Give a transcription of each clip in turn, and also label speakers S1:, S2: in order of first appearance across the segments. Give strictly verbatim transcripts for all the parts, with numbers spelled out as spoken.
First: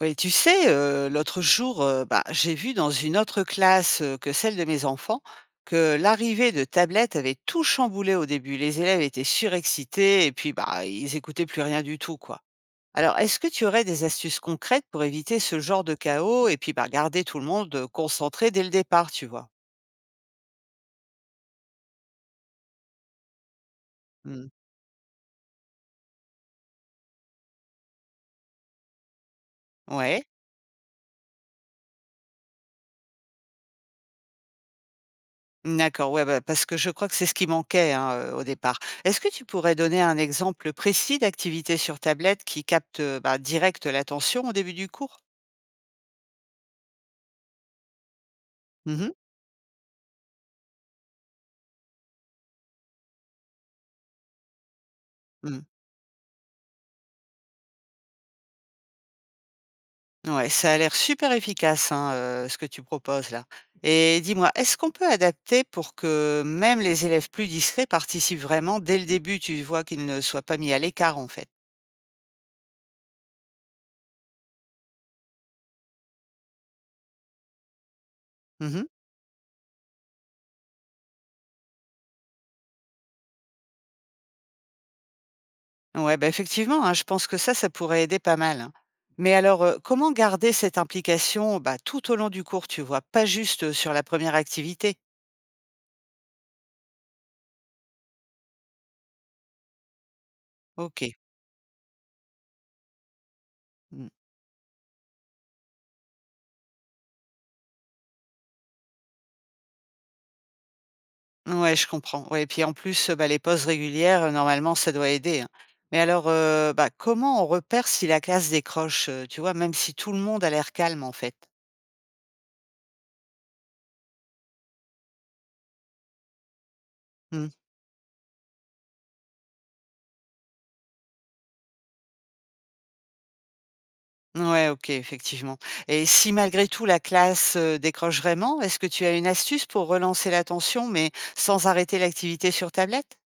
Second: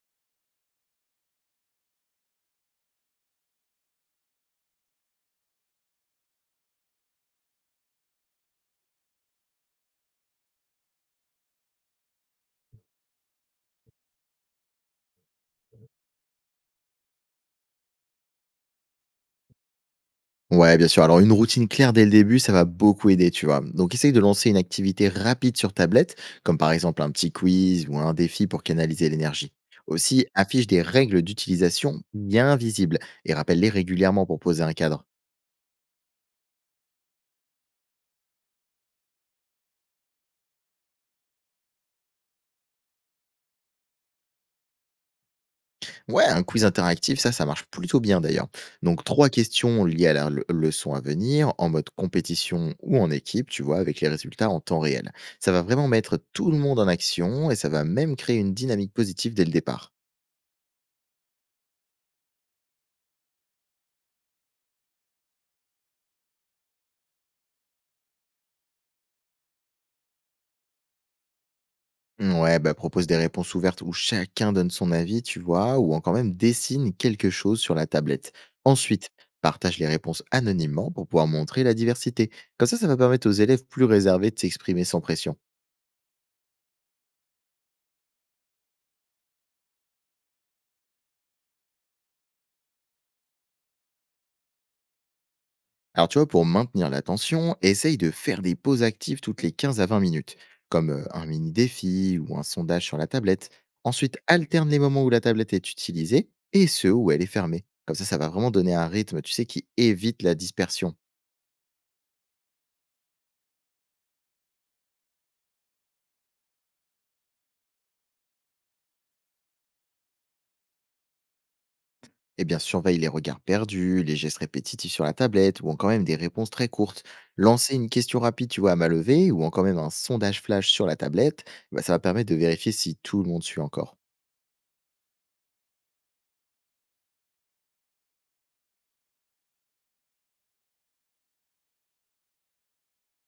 S1: Oui, tu sais, heu, l'autre jour, heu, bah, j'ai vu dans une autre classe, heu, que celle de mes enfants, que l'arrivée de tablettes avait tout chamboulé au début. Les élèves étaient surexcités et puis, bah, ils écoutaient plus rien du tout, quoi. Alors, est-ce que tu aurais des astuces concrètes pour éviter ce genre de chaos et puis, bah, garder tout le monde, heu, concentré dès le départ, tu vois?
S2: Ouais, bien sûr. Alors, une routine claire dès le début, ça va beaucoup aider, tu vois. Donc, essaye de
S1: Mmh.
S2: lancer une activité rapide sur tablette, comme par exemple un petit quiz ou un défi pour canaliser l'énergie.
S1: Ouais.
S2: Aussi, affiche des règles d'utilisation bien visibles et rappelle-les régulièrement pour poser un cadre.
S1: D'accord, ouais, bah, parce que je crois que c'est ce qui manquait, hein, heu, au départ. Est-ce que tu pourrais donner un exemple précis d'activité sur tablette qui capte, heu, bah, direct l'attention au début du cours?
S2: Ouais, un quiz interactif, ça, ça marche plutôt bien d'ailleurs.
S1: Mmh
S2: Donc,
S1: mh.
S2: trois questions liées à la le- leçon à venir, en mode compétition ou en équipe, tu vois, avec les résultats en temps réel. Ça
S1: Mmh.
S2: va vraiment mettre tout le monde en action et ça va même créer une dynamique positive dès le départ.
S1: Ouais, ça a l'air super efficace, hein, heu, ce que tu proposes là. Et dis-moi, est-ce qu'on peut adapter pour que même les élèves plus discrets participent vraiment dès le début? Tu vois, qu'ils ne soient pas mis à l'écart, en fait.
S2: Ouais, bah, propose des réponses ouvertes où chacun donne son avis, tu vois, ou encore même dessine quelque chose sur la tablette.
S1: Mmh.
S2: Ensuite, partage les réponses anonymement pour pouvoir montrer la diversité. Comme ça, ça va permettre aux élèves plus réservés de s'exprimer sans pression.
S1: Ouais, bah, effectivement, hein, je pense que ça, ça pourrait aider pas mal, hein. Mais alors, euh, comment garder cette implication, bah, tout au long du cours, tu vois, pas juste euh, sur la première activité?
S2: Alors, tu vois, pour maintenir l'attention, essaye de faire des pauses actives toutes les quinze à vingt minutes, comme
S1: Ok.
S2: euh, un mini défi ou un sondage sur la tablette.
S1: Mm.
S2: Ensuite, alterne les moments où la tablette est utilisée et ceux où elle est fermée. Comme ça, ça va vraiment donner un rythme, tu sais, qui évite la dispersion.
S1: Ouais, je comprends. Ouais, et puis en plus, euh, bah, les pauses régulières, euh, normalement, ça doit aider, hein. Mais alors, euh, bah, comment on repère si la classe décroche, euh, tu vois, même si tout le monde a l'air calme, en fait?
S2: Eh bien, surveille les regards perdus, les gestes répétitifs sur la tablette ou encore même des réponses très courtes.
S1: Mm.
S2: Lancer une question rapide, tu vois, à main levée ou encore même un sondage flash sur la tablette, bah, ça va permettre de vérifier si tout le monde suit encore.
S1: Ouais, ok, effectivement. Et si malgré tout la classe euh, décroche vraiment, est-ce que tu as une astuce pour relancer l'attention, mais sans arrêter l'activité sur tablette?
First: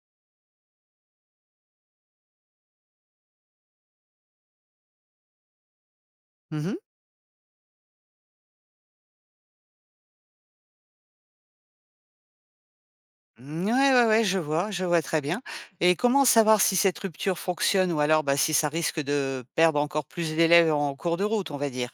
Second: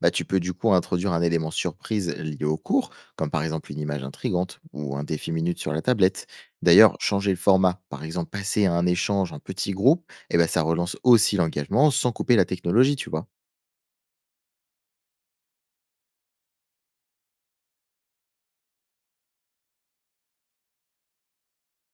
S2: Bah, tu peux du coup introduire un élément surprise lié au cours, comme par exemple une image intrigante ou un défi minute sur la tablette.
S1: Mmh mh.
S2: D'ailleurs, changer le format, par exemple passer à un échange en petit groupe, eh ben, ça relance aussi l'engagement sans couper la technologie, tu vois.
S1: Mmh, ouais, ouais, ouais, je vois, je vois très bien et comment savoir si cette rupture fonctionne ou alors, bah, si ça risque de perdre encore plus d'élèves en cours de route, on va dire?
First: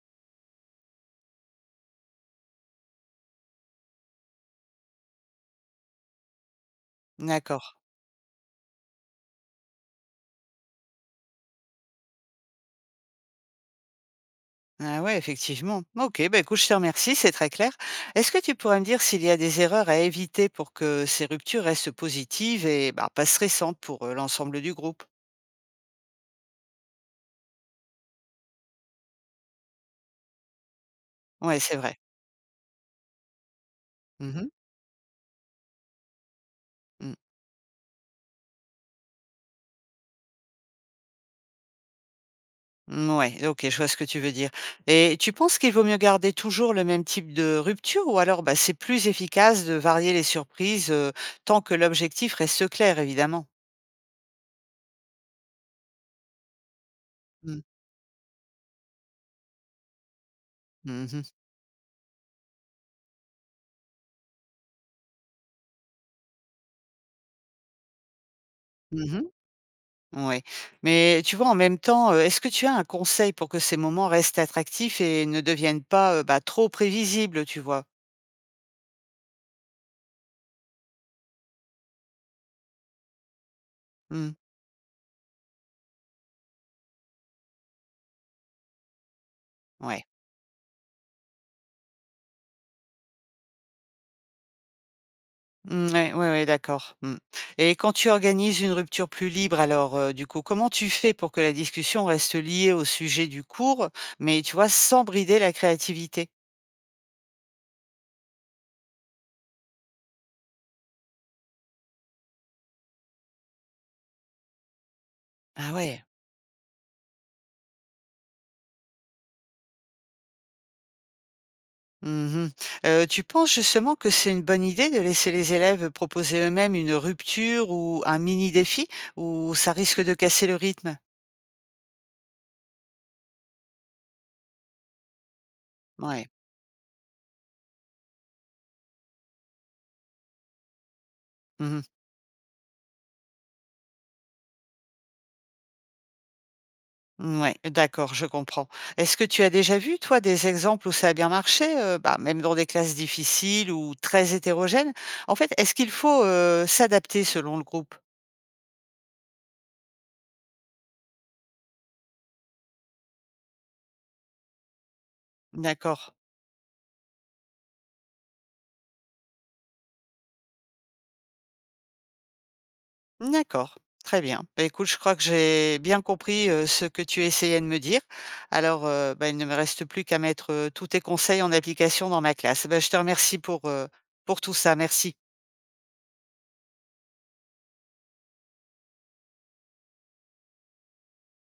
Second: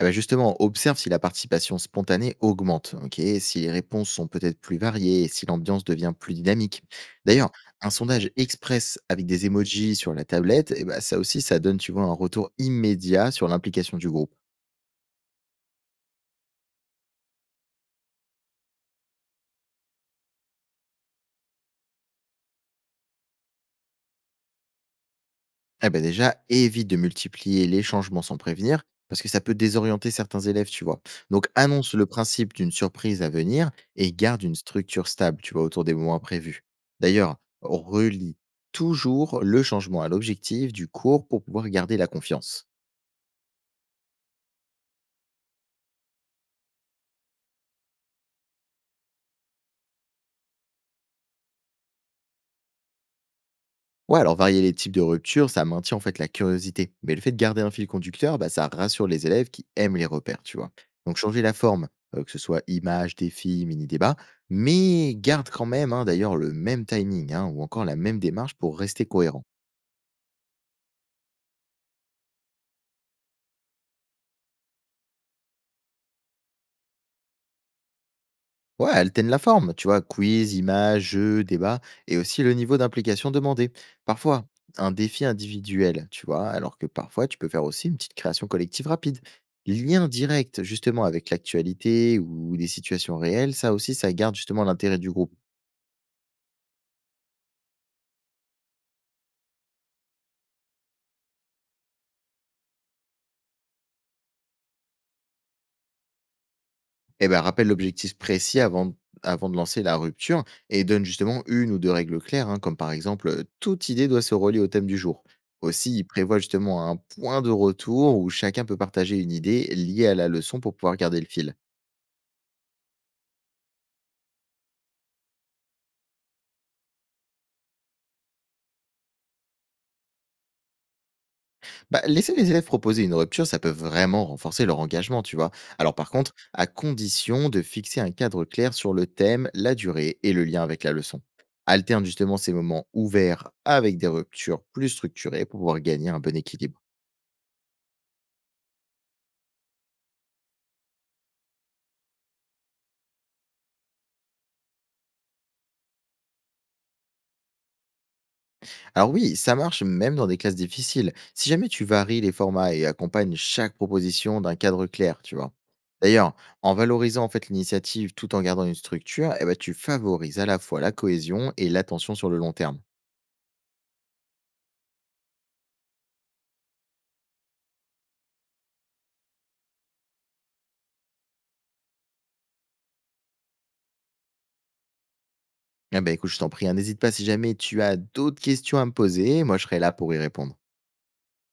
S2: Eh ben, justement, observe si la participation spontanée augmente, ok, si les réponses sont peut-être plus variées et si l'ambiance devient plus dynamique. D'ailleurs,
S1: D'accord.
S2: un sondage express avec des emojis sur la tablette, eh ben, ça aussi, ça donne, tu vois, un retour immédiat sur l'implication du groupe.
S1: Ah ouais, effectivement. OK, bah, écoute, je te remercie, c'est très clair. Est-ce que tu pourrais me dire s'il y a des erreurs à éviter pour que ces ruptures restent positives et, bah, pas stressantes pour, heu, l'ensemble du groupe?
S2: Eh ben déjà, évite de multiplier les changements sans prévenir, parce que ça peut désorienter certains élèves, tu vois. Donc,
S1: Ouais, c'est
S2: annonce
S1: vrai.
S2: le principe d'une surprise à venir et
S1: Mmh
S2: garde
S1: mh.
S2: une structure stable, tu vois, autour des moments prévus.
S1: Mmh.
S2: D'ailleurs, relie toujours le changement à l'objectif du cours pour pouvoir garder la confiance.
S1: Ouais, OK, je vois ce que tu veux dire et tu penses qu'il vaut mieux garder toujours le même type de rupture ou alors, bah, c'est plus efficace de varier les surprises, heu, tant que l'objectif reste clair, évidemment?
S2: Ouais, alors varier les types de ruptures, ça maintient en fait la curiosité. Mais le fait de
S1: Mmh.
S2: garder un fil conducteur, bah, ça rassure les élèves qui aiment les repères, tu vois.
S1: Mmh
S2: Donc
S1: mh.
S2: changer la forme, euh, que ce soit image, défi, mini-débat, mais garde quand même hein, d'ailleurs le même timing hein, ou encore la même démarche pour rester
S1: Mmh.
S2: cohérent.
S1: Ouais, mais tu vois, en même temps, heu, est-ce que tu as un conseil pour que ces moments restent attractifs et ne deviennent pas, heu, bah, trop prévisibles, tu vois?
S2: Ouais, alterne la forme, tu vois, quiz, images, jeux, débats, et aussi le niveau d'implication demandé.
S1: Mmh,
S2: Parfois, un défi individuel, tu vois, alors que parfois, tu peux faire aussi une petite création collective rapide.
S1: ouais.
S2: Lien direct, justement, avec l'actualité ou des situations réelles, ça aussi, ça garde justement l'intérêt du groupe.
S1: Mmh, ouais, ouais, ouais, d'accord. Mmh. Et quand tu organises une rupture plus libre, alors, heu, du coup, comment tu fais pour que la discussion reste liée au sujet du cours, mais tu vois, sans brider la créativité?
S2: Eh ben, rappelle l'objectif précis avant, avant de lancer la rupture et donne justement une ou deux règles claires, hein, comme par exemple euh, toute idée doit se relier au thème du jour.
S1: Ah
S2: Aussi,
S1: ouais.
S2: il prévoit justement un point de retour où chacun peut partager une idée liée à la leçon pour pouvoir garder le fil.
S1: Mmh mh. Tu penses justement que c'est une bonne idée de laisser les élèves proposer eux-mêmes une rupture ou un mini défi, ou ça risque de casser le rythme?
S2: Bah, laisser les élèves proposer une rupture, ça peut vraiment renforcer leur engagement, tu vois. Alors par
S1: Ouais.
S2: contre, à condition de fixer un cadre clair sur le thème, la durée et le lien avec la leçon.
S1: Mmh.
S2: Alterne justement ces moments ouverts avec des ruptures plus structurées pour pouvoir gagner un bon équilibre.
S1: Ouais, d'accord, je comprends. Est-ce que tu as déjà vu, toi, des exemples où ça a bien marché, heu, bah, même dans des classes difficiles ou très hétérogènes? En fait, est-ce qu'il faut, heu, s'adapter selon le groupe?
S2: Alors oui, ça marche même dans des classes difficiles, si jamais tu varies les formats et accompagnes chaque proposition d'un cadre clair, tu vois.
S1: D'accord,
S2: D'ailleurs, en valorisant en fait l'initiative tout en gardant une structure, eh ben, tu favorises à la fois la cohésion et l'attention sur le long terme.
S1: d'accord, très bien. Bah, écoute, je crois que j'ai bien compris, heu, ce que tu essayais de me dire. Alors, heu, bah, il ne me reste plus qu'à mettre, heu, tous tes conseils en application dans ma classe. Bah, je te remercie pour, heu, pour tout ça, merci.
S2: Eh ben, écoute, je t'en prie, hein, n'hésite pas si jamais tu as d'autres questions à me poser, moi je serai là pour y répondre.